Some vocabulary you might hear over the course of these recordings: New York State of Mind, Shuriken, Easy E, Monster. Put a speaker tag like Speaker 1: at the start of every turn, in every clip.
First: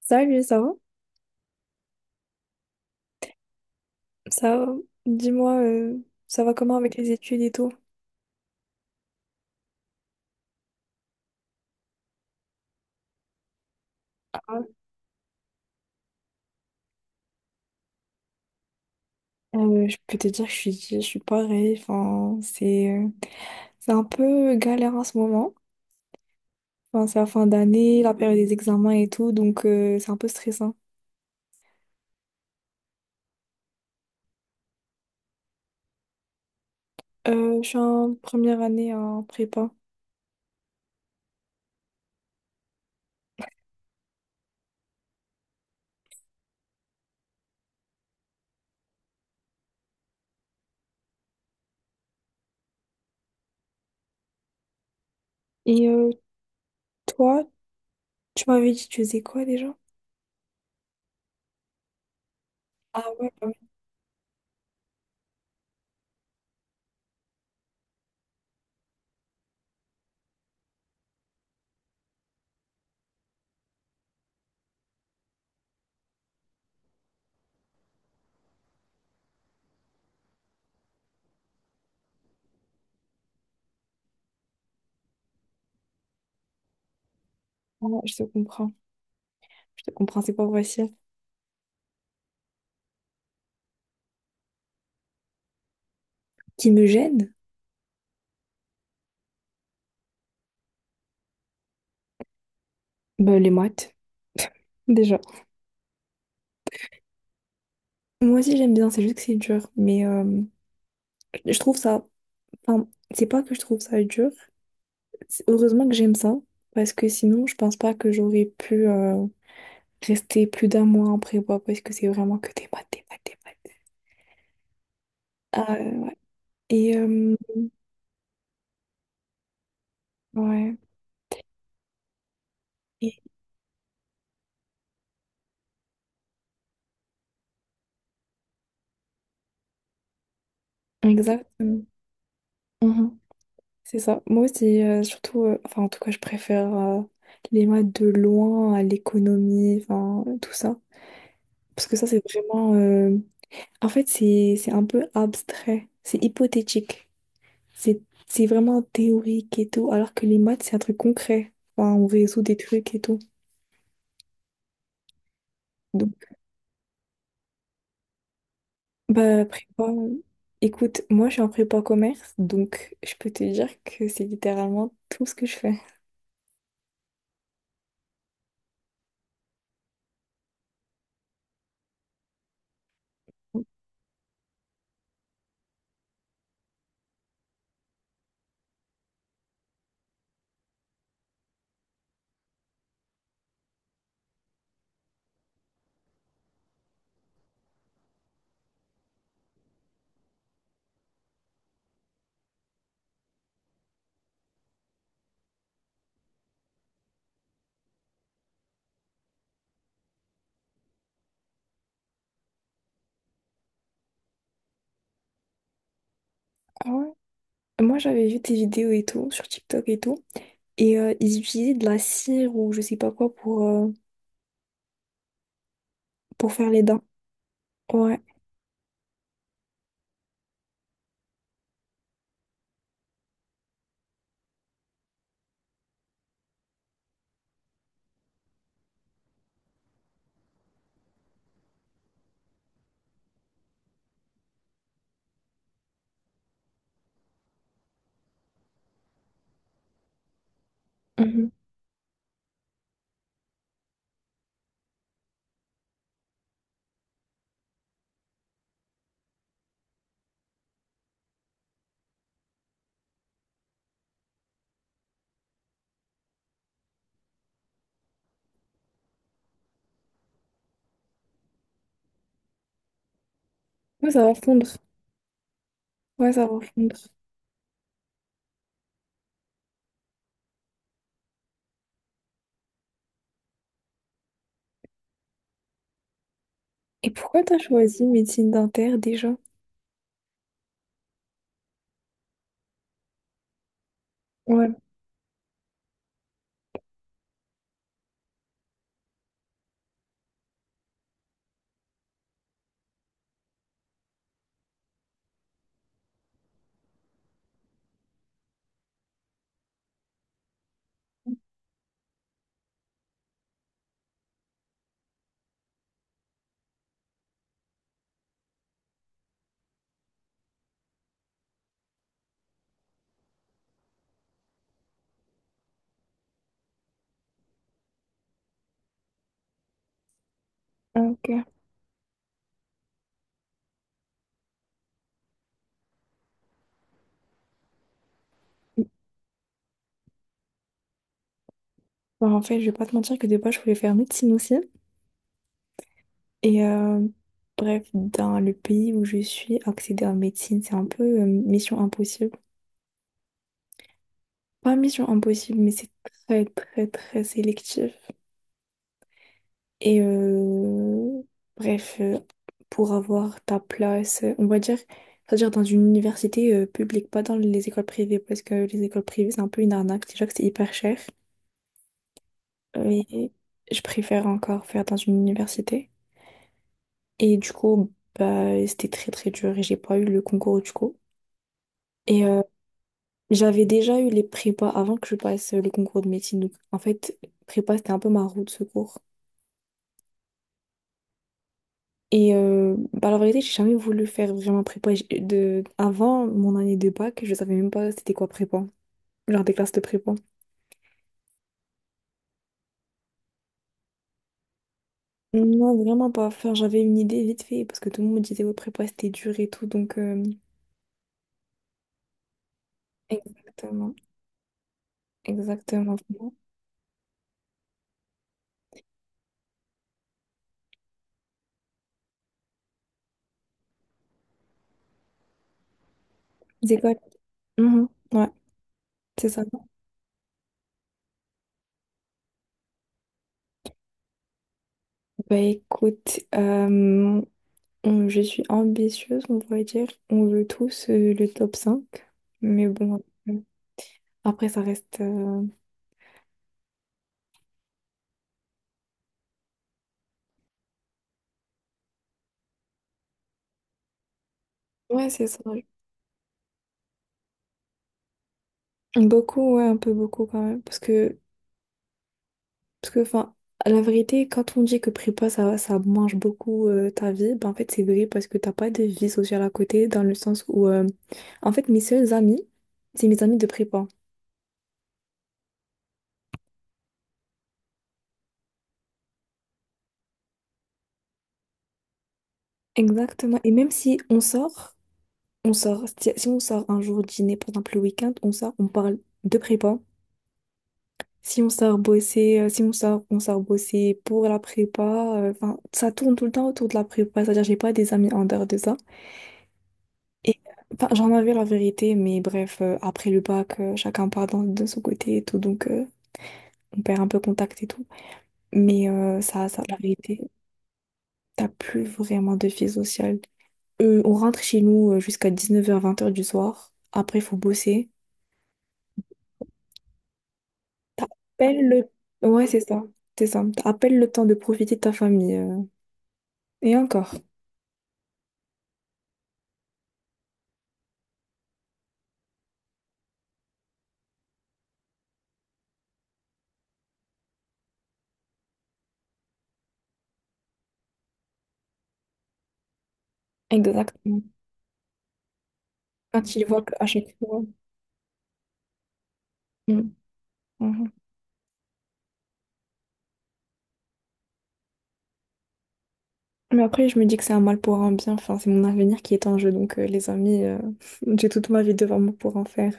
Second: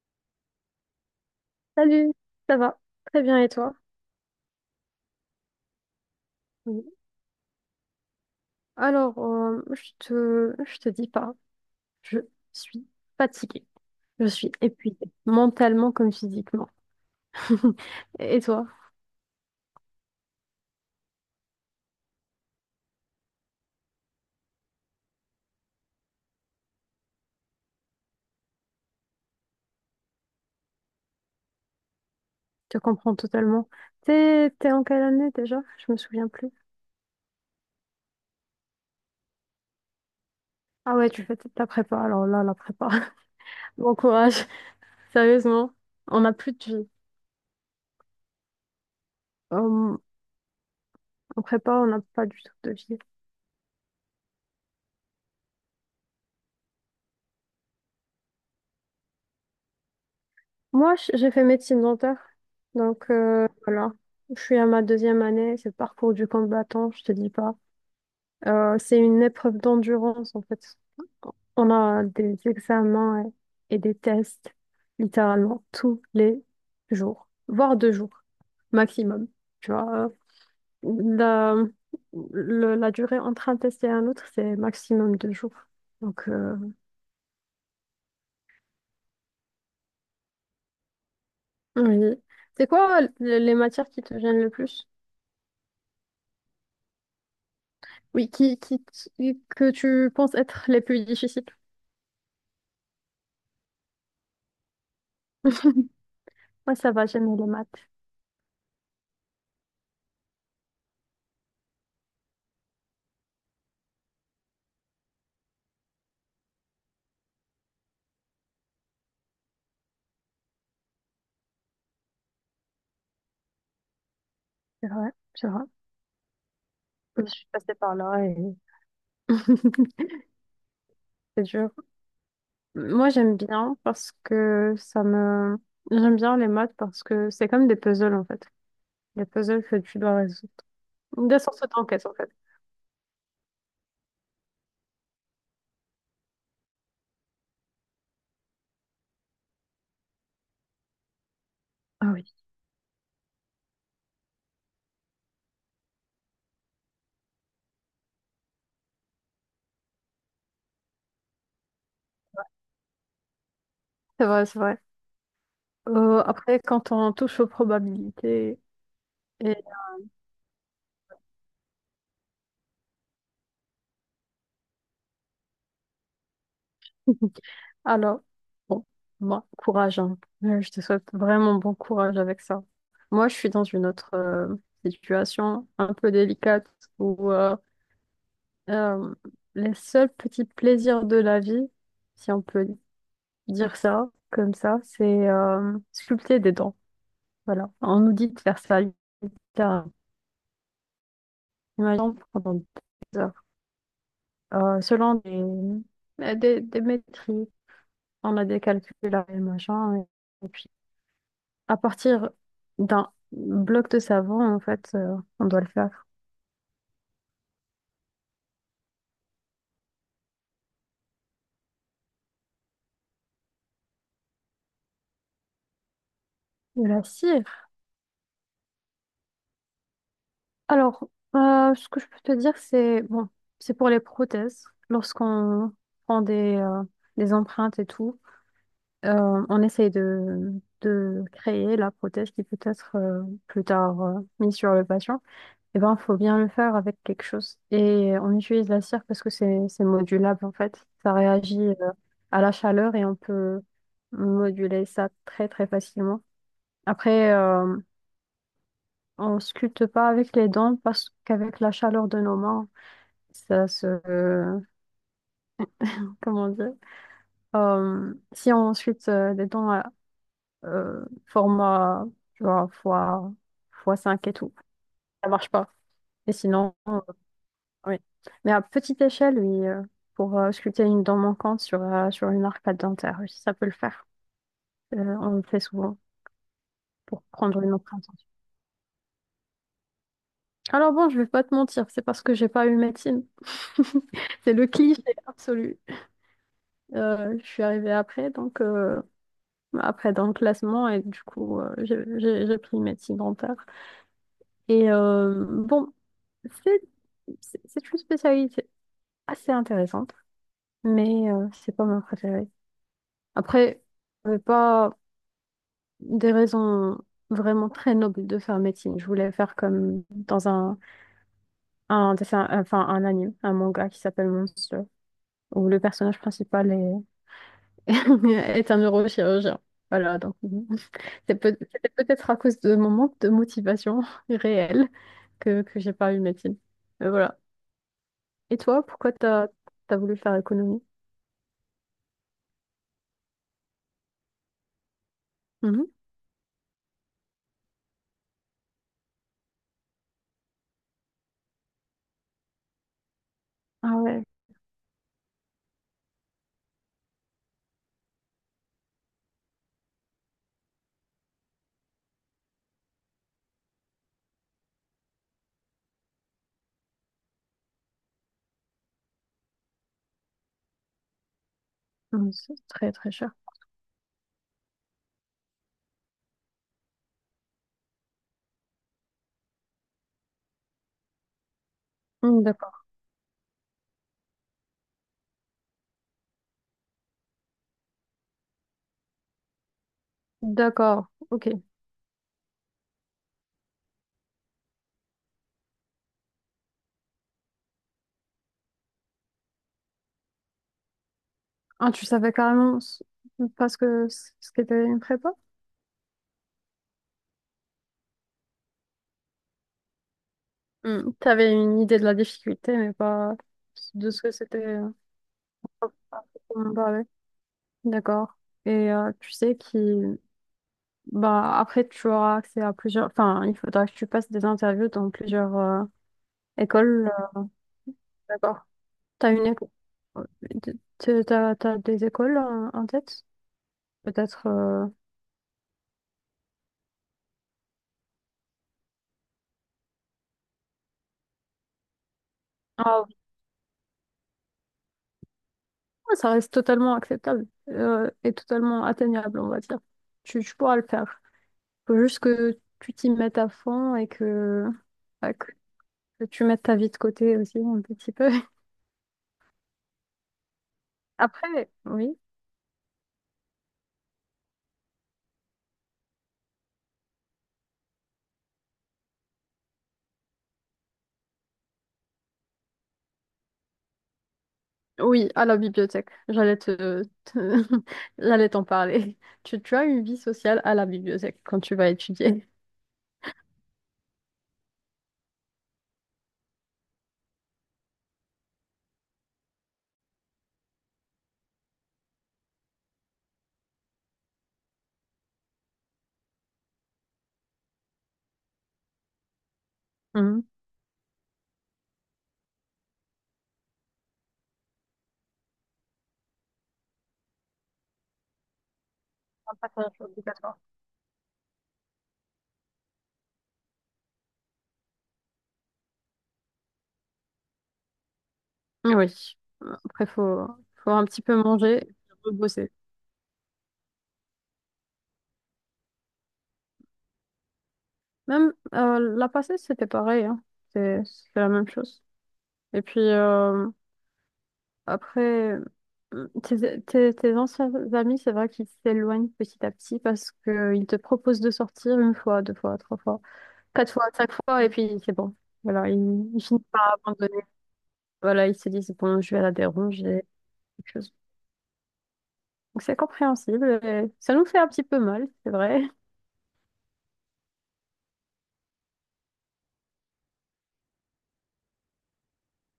Speaker 1: Salut, ça va?
Speaker 2: Salut, ça va? Très bien et toi?
Speaker 1: Ça va? Dis-moi, ça va comment avec
Speaker 2: Oui.
Speaker 1: les études et tout?
Speaker 2: Alors, je te dis pas, je suis fatiguée. Je suis épuisée, mentalement comme physiquement. Et toi?
Speaker 1: Je peux te dire que je suis pareil. Enfin, c'est un peu galère en ce moment. Enfin, c'est la fin d'année, la période des examens et tout, donc c'est un peu stressant.
Speaker 2: Je te comprends totalement. T'es en quelle année déjà? Je me souviens plus.
Speaker 1: Je suis en première année en prépa.
Speaker 2: Ah ouais, tu fais ta prépa. Alors là, la prépa. Bon courage. Sérieusement, on n'a plus de vie. Euh, En prépa, on n'a pas du tout de vie.
Speaker 1: Et toi, tu m'avais dit que tu faisais quoi déjà?
Speaker 2: Moi, j'ai fait médecine dentaire.
Speaker 1: Ah
Speaker 2: Donc,
Speaker 1: ouais, bah ouais.
Speaker 2: voilà. Je suis à ma deuxième année. C'est le parcours du combattant, je te dis pas. C'est une épreuve d'endurance, en fait. On a des examens et des tests, littéralement, tous les jours, voire deux jours maximum. Tu vois, la, la durée entre un test et un autre, c'est maximum deux jours. Donc,
Speaker 1: Ah, je te comprends. Je te comprends, c'est pas facile.
Speaker 2: oui. C'est quoi les matières qui te gênent le plus?
Speaker 1: Qui me gêne?
Speaker 2: Oui, que tu penses être les plus difficiles.
Speaker 1: Ben, les maths, déjà.
Speaker 2: Moi, ça va, j'aime les maths.
Speaker 1: Moi aussi, j'aime bien, c'est juste que c'est dur. Mais je trouve ça, enfin, c'est pas que je trouve ça dur. Heureusement que j'aime ça, parce que sinon, je pense pas que j'aurais pu rester plus d'un mois en prépa, parce que c'est vraiment que des maths, des maths, des maths.
Speaker 2: C'est vrai, c'est vrai.
Speaker 1: Ah, euh, et
Speaker 2: Je
Speaker 1: euh,
Speaker 2: suis passée par là et
Speaker 1: ouais,
Speaker 2: c'est dur. Moi,
Speaker 1: Et-
Speaker 2: j'aime bien parce que ça me... J'aime bien les maths parce que c'est comme des puzzles, en fait. Des puzzles que tu dois résoudre. Des sortes
Speaker 1: exactement.
Speaker 2: d'enquêtes, en fait.
Speaker 1: Mhm. C'est ça. Moi aussi, surtout, enfin, en tout cas, je préfère les maths de loin à l'économie, enfin, tout ça. Parce que ça,
Speaker 2: Ah
Speaker 1: c'est
Speaker 2: oui.
Speaker 1: vraiment, en fait, c'est un peu abstrait, c'est hypothétique. C'est c'est vraiment théorique et tout, alors que les maths, c'est un truc concret. Enfin, on résout des trucs et tout.
Speaker 2: C'est vrai, c'est vrai.
Speaker 1: Donc,
Speaker 2: Après, quand on touche aux probabilités
Speaker 1: bah,
Speaker 2: et...
Speaker 1: prépa, écoute, moi, je suis en prépa commerce, donc je peux te dire que c'est littéralement tout ce que je fais.
Speaker 2: Alors, bon, moi, courage, hein. Je te souhaite vraiment bon courage avec ça. Moi, je suis dans une autre situation un peu délicate où euh, les seuls petits plaisirs de la vie, si on peut dire ça comme ça, c'est sculpter des dents. Voilà. On nous dit de faire ça littéralement. Imaginons pendant des heures. Selon des maîtrises, on a des calculs et machin. Et, à partir d'un bloc de savon, en fait, on doit le faire.
Speaker 1: Ah ouais? Moi, j'avais vu tes vidéos et tout, sur TikTok et tout, et ils utilisaient de la cire ou je sais pas quoi pour faire les
Speaker 2: De
Speaker 1: dents.
Speaker 2: la cire.
Speaker 1: Ouais.
Speaker 2: Alors, ce que je peux te dire, c'est bon, c'est pour les prothèses. Lorsqu'on prend des empreintes et tout, on essaye de créer la prothèse qui peut être plus tard mise sur le patient. Eh ben, faut bien le faire avec quelque chose. Et on utilise la cire parce que c'est modulable en fait. Ça
Speaker 1: Mhm.
Speaker 2: réagit à la chaleur et on peut moduler ça très très facilement. Après, on sculpte pas avec les dents parce qu'avec la chaleur de nos mains, ça se comment dire. Si on sculpte des dents à format, tu vois, fois
Speaker 1: Ouais, ça
Speaker 2: 5 et
Speaker 1: va
Speaker 2: tout,
Speaker 1: fondre.
Speaker 2: ça marche pas. Et
Speaker 1: Ouais, ça va
Speaker 2: sinon.
Speaker 1: fondre.
Speaker 2: Oui. Mais à petite échelle, oui, pour sculpter une dent manquante sur, sur une arcade dentaire, oui, ça peut le faire. On le fait souvent
Speaker 1: Et
Speaker 2: pour
Speaker 1: pourquoi t'as
Speaker 2: prendre une
Speaker 1: choisi
Speaker 2: empreinte.
Speaker 1: médecine dentaire déjà?
Speaker 2: Alors bon, je vais pas te mentir, c'est parce que j'ai pas eu médecine. C'est le
Speaker 1: Ouais.
Speaker 2: cliché absolu. Je suis arrivée après, donc après dans le classement, et du coup, j'ai pris médecine dentaire. Et bon, c'est c'est une spécialité assez intéressante, mais c'est pas mon préféré. Après, je vais pas. Des raisons vraiment très nobles de faire médecine. Je voulais faire comme dans un dessin, enfin un anime, un manga qui s'appelle Monster, où le personnage principal est, est un neurochirurgien. Voilà, donc bon.
Speaker 1: Ah, ok.
Speaker 2: C'était peut-être à cause de mon manque de motivation réelle que j'ai pas eu médecine. Mais voilà. Et toi, pourquoi t'as voulu faire économie?
Speaker 1: Bah, en fait, je vais pas te mentir que de base, je voulais faire médecine aussi.
Speaker 2: Mhm.
Speaker 1: Et bref, dans le pays où je suis, accéder en médecine, c'est un peu mission impossible.
Speaker 2: Ah ouais.
Speaker 1: Pas mission impossible, mais c'est très, très, très sélectif. Et bref, pour avoir ta place, on va dire, c'est-à-dire dans une université publique, pas dans les écoles privées, parce que les écoles privées, c'est un peu une arnaque. Déjà que c'est hyper cher.
Speaker 2: C'est très
Speaker 1: Mais
Speaker 2: très cher.
Speaker 1: je préfère encore faire dans une université. Et du coup, bah, c'était très très dur et j'ai pas eu le concours du coup. Et
Speaker 2: D'accord.
Speaker 1: j'avais déjà eu les prépas avant que je passe le concours de médecine. Donc en fait, prépa, c'était un peu ma roue de secours.
Speaker 2: D'accord, ok.
Speaker 1: Et bah, la vérité, j'ai jamais voulu faire vraiment prépa. Avant mon année de bac, je savais même pas c'était quoi prépa. Genre des classes de prépa.
Speaker 2: Ah, tu savais carrément parce que ce qu'était une prépa?
Speaker 1: Non, vraiment pas. Enfin, j'avais une idée vite fait parce que tout le monde disait ouais, prépa, c'était dur et tout. Donc,
Speaker 2: Hmm, t'avais une idée de la difficulté, mais pas
Speaker 1: exactement,
Speaker 2: de ce que c'était,
Speaker 1: exactement.
Speaker 2: pour en parler. D'accord. Et tu sais qui, bah, après tu auras accès à plusieurs. Enfin, il faudra que tu passes des interviews dans plusieurs
Speaker 1: C'est quoi?
Speaker 2: écoles.
Speaker 1: Mhm, ouais,
Speaker 2: D'accord.
Speaker 1: c'est
Speaker 2: T'as
Speaker 1: ça.
Speaker 2: une école. T'as, t'as des écoles en, en tête? Peut-être.
Speaker 1: Bah écoute, je suis ambitieuse, on pourrait dire. On veut tous le top cinq. Mais bon,
Speaker 2: Ah
Speaker 1: euh, après, ça reste...
Speaker 2: oui, ça reste totalement acceptable, et totalement atteignable, on va dire. Tu pourras le faire. Faut juste que tu t'y mettes à fond et que,
Speaker 1: Ouais, c'est
Speaker 2: bah,
Speaker 1: ça.
Speaker 2: que tu mettes ta vie de côté aussi un petit peu.
Speaker 1: Beaucoup, ouais, un peu beaucoup quand même. Parce que,
Speaker 2: Après, oui.
Speaker 1: parce que, enfin, à la vérité, quand on dit que prépa, ça mange beaucoup ta vie, ben en fait, c'est vrai parce que t'as pas de vie sociale à côté, dans le sens où, en fait, mes seuls amis, c'est mes amis de prépa.
Speaker 2: Oui, à la bibliothèque. J'allais j'allais t'en parler. Tu as une vie sociale à la bibliothèque quand tu vas étudier.
Speaker 1: Exactement. Et même si on sort... On sort, si on sort un jour dîner, par exemple le week-end, on sort, on parle de prépa. Si on sort bosser, si on sort, on sort bosser pour la prépa. Enfin, ça tourne tout le temps autour de la prépa. C'est-à-dire, j'ai pas des amis en dehors de ça. Et
Speaker 2: Mhm.
Speaker 1: enfin, j'en avais la vérité, mais bref, après le bac, chacun part de son côté et tout, donc on perd un peu contact et tout. Mais
Speaker 2: Un
Speaker 1: la
Speaker 2: passage
Speaker 1: vérité,
Speaker 2: obligatoire.
Speaker 1: t'as plus vraiment de vie sociale. On rentre chez nous jusqu'à 19h, 20h du soir. Après, il faut bosser.
Speaker 2: Ah oui. Après, faut
Speaker 1: T'as
Speaker 2: un
Speaker 1: à
Speaker 2: petit peu
Speaker 1: peine
Speaker 2: manger
Speaker 1: le...
Speaker 2: et
Speaker 1: Ouais, c'est
Speaker 2: rebosser.
Speaker 1: ça. C'est ça. T'as à peine le temps de profiter de ta famille. Et encore.
Speaker 2: Même, la passée, c'était pareil, hein. C'est la même chose. Et puis, après, tes anciens amis, c'est vrai qu'ils s'éloignent petit à petit parce qu'ils te proposent de sortir une fois, deux fois, trois fois, quatre fois,
Speaker 1: Exactement.
Speaker 2: cinq fois, et puis c'est bon. Voilà,
Speaker 1: Quand
Speaker 2: ils
Speaker 1: ils voient
Speaker 2: finissent
Speaker 1: qu'à
Speaker 2: par
Speaker 1: chaque fois...
Speaker 2: abandonner. Voilà, ils se disent, bon, je vais la
Speaker 1: Mm.
Speaker 2: déranger, quelque
Speaker 1: Mhm.
Speaker 2: chose. Donc, c'est compréhensible, et ça nous fait un petit peu mal, c'est vrai.
Speaker 1: Mais après, je me dis que c'est un mal pour un bien. Enfin, c'est mon avenir qui est en jeu. Donc, les amis, j'ai toute ma vie devant moi pour en faire.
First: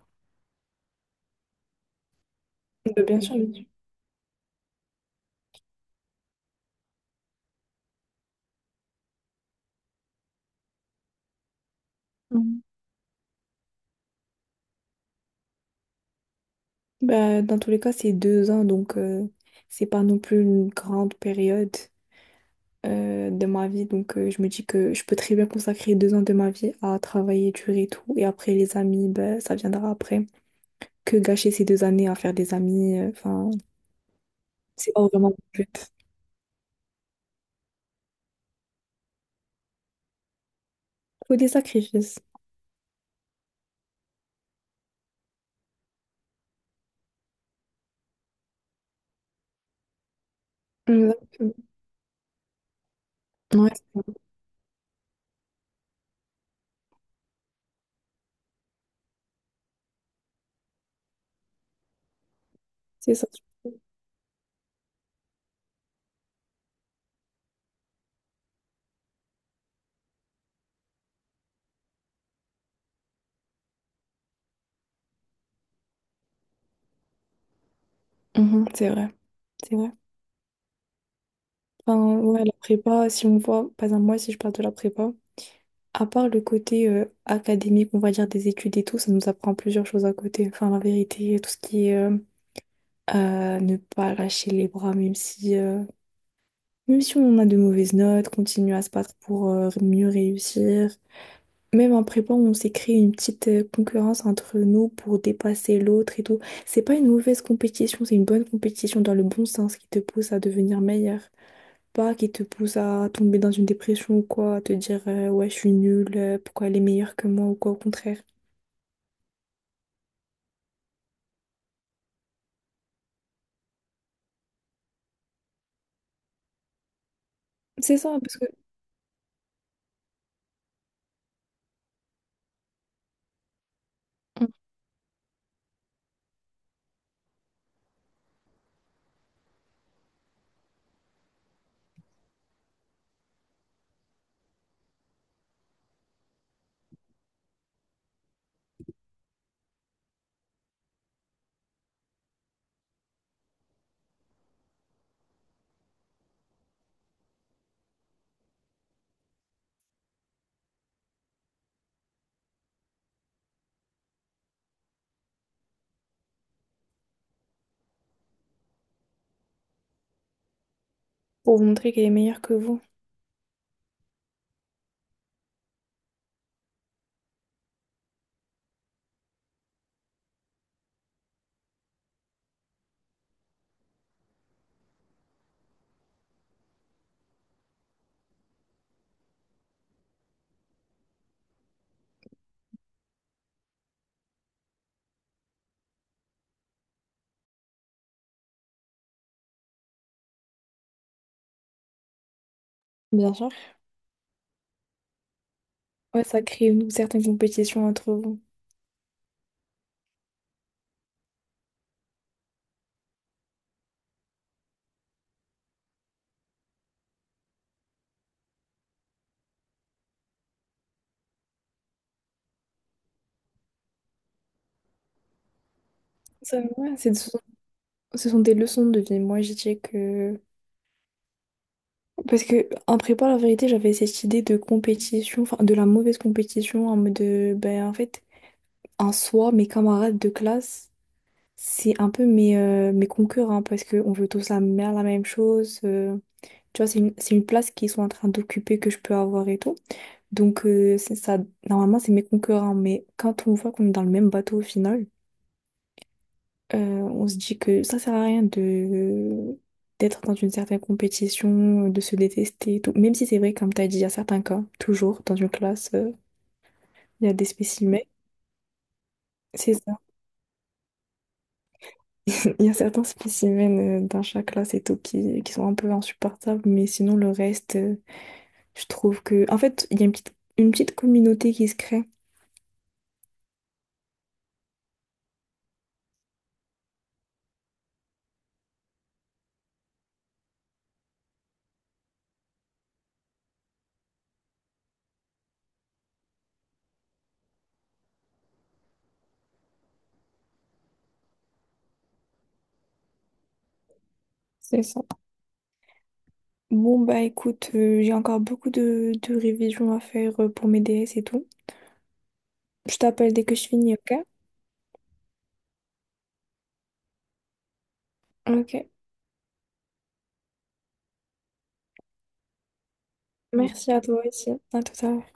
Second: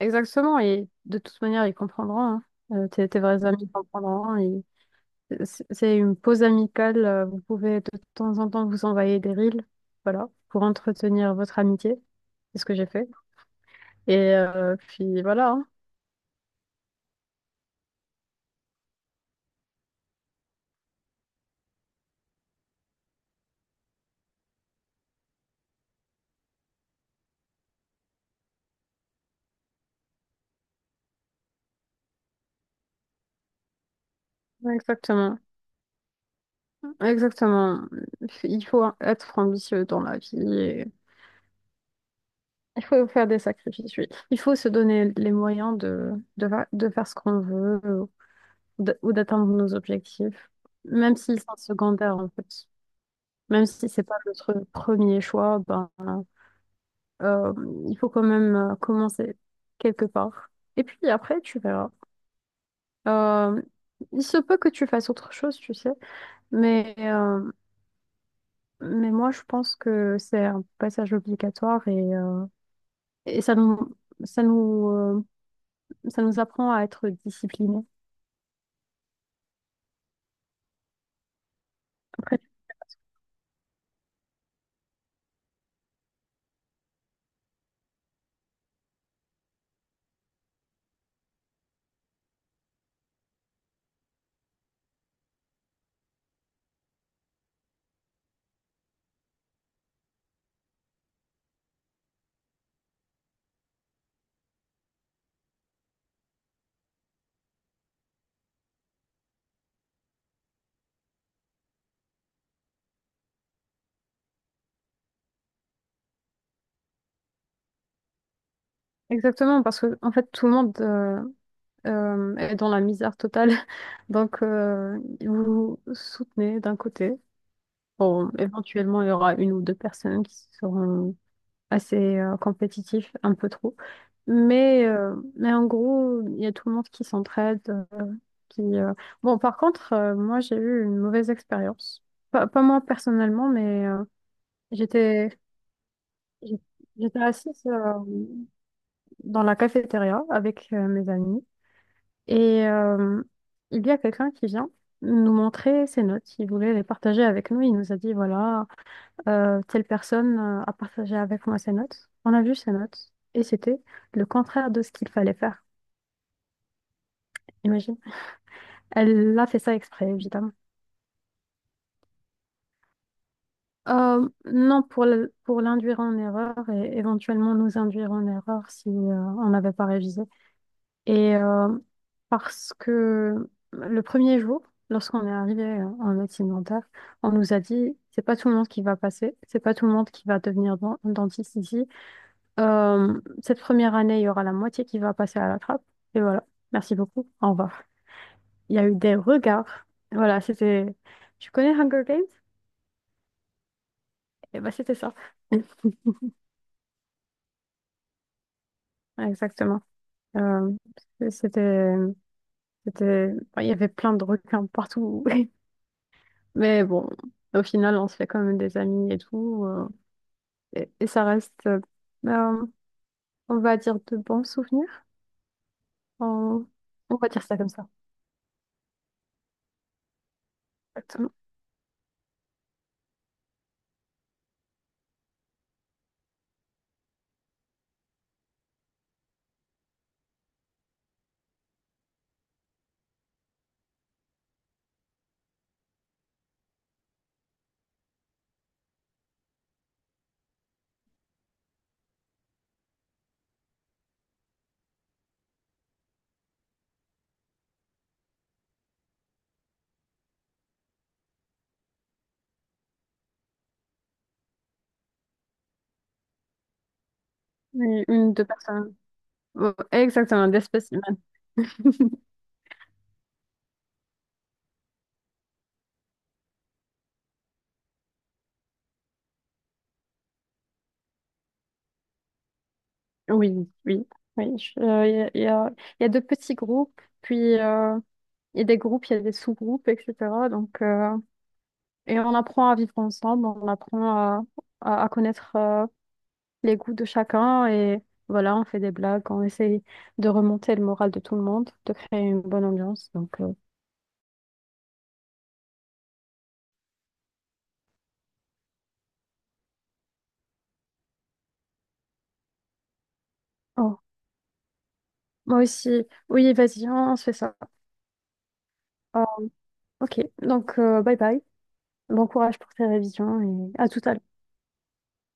Speaker 2: Exactement, et de toute manière, ils comprendront, hein.
Speaker 1: De
Speaker 2: Tes
Speaker 1: bien sûr,
Speaker 2: vrais
Speaker 1: bien sûr.
Speaker 2: amis comprendront, hein, et. C'est une pause amicale. Vous pouvez de temps en temps vous envoyer des reels, voilà, pour entretenir votre amitié. C'est
Speaker 1: Mhm.
Speaker 2: ce que j'ai fait. Et puis voilà, hein.
Speaker 1: Bah, dans tous les cas, c'est 2 ans. Donc, c'est pas non plus une grande période de ma vie. Donc, je me dis que je peux très bien consacrer 2 ans de ma vie à travailler dur et tout. Et après, les amis, bah, ça viendra après. Que gâcher ces 2 années à faire des amis. Enfin, c'est pas vraiment le
Speaker 2: Exactement.
Speaker 1: but.
Speaker 2: Exactement. Il faut être ambitieux dans la vie, et
Speaker 1: Faut des sacrifices.
Speaker 2: il faut faire des sacrifices, oui. Il faut se donner les moyens de faire ce qu'on veut, ou d'atteindre nos objectifs, même s'ils sont
Speaker 1: Exactement.
Speaker 2: secondaires, en fait. Même
Speaker 1: Ouais,
Speaker 2: si c'est pas notre premier choix, ben, euh, il faut quand même commencer quelque part. Et puis après, tu verras.
Speaker 1: c'est ça. C'est
Speaker 2: Euh, il se peut que tu fasses autre chose, tu sais, mais, euh, mais moi, je pense que c'est un passage obligatoire et ça nous, ça nous, euh, ça nous apprend à être disciplinés.
Speaker 1: ça. Mhm, c'est vrai, c'est vrai. Enfin,
Speaker 2: Après,
Speaker 1: ouais, la prépa, si on voit, par exemple, moi, si je parle de la prépa, à part le côté académique, on va dire des études et tout, ça nous apprend plusieurs choses à côté. Enfin, la vérité, tout ce qui est ne pas lâcher les bras, même si on a de mauvaises notes, continuer à se battre pour mieux réussir. Même en prépa, on s'est créé une petite concurrence entre nous pour dépasser l'autre et tout. C'est pas une mauvaise compétition, c'est une bonne compétition dans le bon sens qui te pousse à devenir meilleur. Pas qui te pousse à tomber dans une dépression ou quoi, à te dire ouais, je suis nulle, pourquoi elle est meilleure que moi ou quoi, au contraire.
Speaker 2: exactement, parce que en fait, tout le monde est dans la misère totale. Donc, vous soutenez d'un côté.
Speaker 1: C'est ça,
Speaker 2: Bon,
Speaker 1: parce que.
Speaker 2: éventuellement, il y aura une ou deux personnes qui seront assez compétitifs, un peu trop.
Speaker 1: Mm.
Speaker 2: Mais en gros, il y a tout le monde qui s'entraide. Qui, euh. Bon, par contre, moi, j'ai eu une mauvaise expérience. Pas moi personnellement, mais j'étais, j'étais assise dans la cafétéria avec mes amis. Et il y a quelqu'un qui vient nous montrer ses notes. Il voulait les partager avec nous. Il nous a dit, voilà. Telle personne a partagé avec moi ses notes. On a vu ses notes et c'était le contraire de ce qu'il fallait faire. Imagine. Elle a fait ça exprès, évidemment.
Speaker 1: Pour vous montrer qu'elle est meilleure que vous.
Speaker 2: Non, pour pour l'induire en erreur et éventuellement nous induire en erreur si on n'avait pas révisé. Et parce que le premier jour, lorsqu'on est arrivé en médecine dentaire, on nous a dit, c'est pas tout le monde qui va passer, c'est pas tout le monde qui va devenir dentiste ici. Cette première année, il y aura la moitié qui va passer à la trappe. Et voilà. Merci beaucoup. Au revoir. Il y a eu des regards. Voilà, c'était. Tu connais Hunger Games?
Speaker 1: Bien sûr.
Speaker 2: Et bah, c'était ça.
Speaker 1: Ouais, ça crée une certaine compétition entre vous.
Speaker 2: Exactement. Euh, c'était. C'était, enfin, il y avait plein de requins partout. Mais bon, au final, on se fait quand même des amis et tout. Et ça reste, euh, on va dire, de bons souvenirs.
Speaker 1: Ça,
Speaker 2: On,
Speaker 1: ouais,
Speaker 2: on va
Speaker 1: ce sont
Speaker 2: dire ça comme ça.
Speaker 1: ce sont des leçons de vie. Moi, je dirais que.
Speaker 2: Exactement.
Speaker 1: Parce que en prépa, la vérité, j'avais cette idée de compétition, enfin de la mauvaise compétition, en mode de, ben en fait, en soi, mes camarades de classe, c'est un peu mes concurrents, parce qu'on veut tous la même chose. Tu vois, c'est une place qu'ils sont en train d'occuper, que je peux avoir et tout. Donc c'est ça, normalement, c'est mes concurrents, mais quand on voit qu'on est dans le même bateau au final, on se dit que ça sert à rien de d'être dans une certaine compétition, de se détester, et tout. Même si c'est vrai, comme tu as dit, il y a certains cas, toujours dans une classe, il y a des spécimens,
Speaker 2: Deux personnes. Ouais,
Speaker 1: c'est ça.
Speaker 2: exactement, d'espèces.
Speaker 1: Il y a certains spécimens dans chaque classe et tout qui sont un peu insupportables, mais sinon le reste, je trouve que... En fait, il y a une petite communauté qui se crée.
Speaker 2: Oui, oui, oui. Il y a de petits groupes, puis il y a des groupes, il y a des sous-groupes, etc. Donc, et on apprend à vivre ensemble, on apprend à connaître les goûts de chacun et voilà, on fait des blagues, on essaye de remonter le moral de tout le monde, de créer une bonne ambiance. Donc, euh.
Speaker 1: C'est ça. Bon, bah écoute, j'ai encore beaucoup de révisions à faire pour mes DS et tout. Je t'appelle dès que je finis,
Speaker 2: Oh,
Speaker 1: ok?
Speaker 2: moi aussi. Oui, vas-y, on se fait ça.
Speaker 1: Ok.
Speaker 2: Ah, ok, donc bye bye. Bon courage pour tes révisions et à
Speaker 1: Merci à
Speaker 2: tout à
Speaker 1: toi
Speaker 2: l'heure.
Speaker 1: aussi. À tout à l'heure.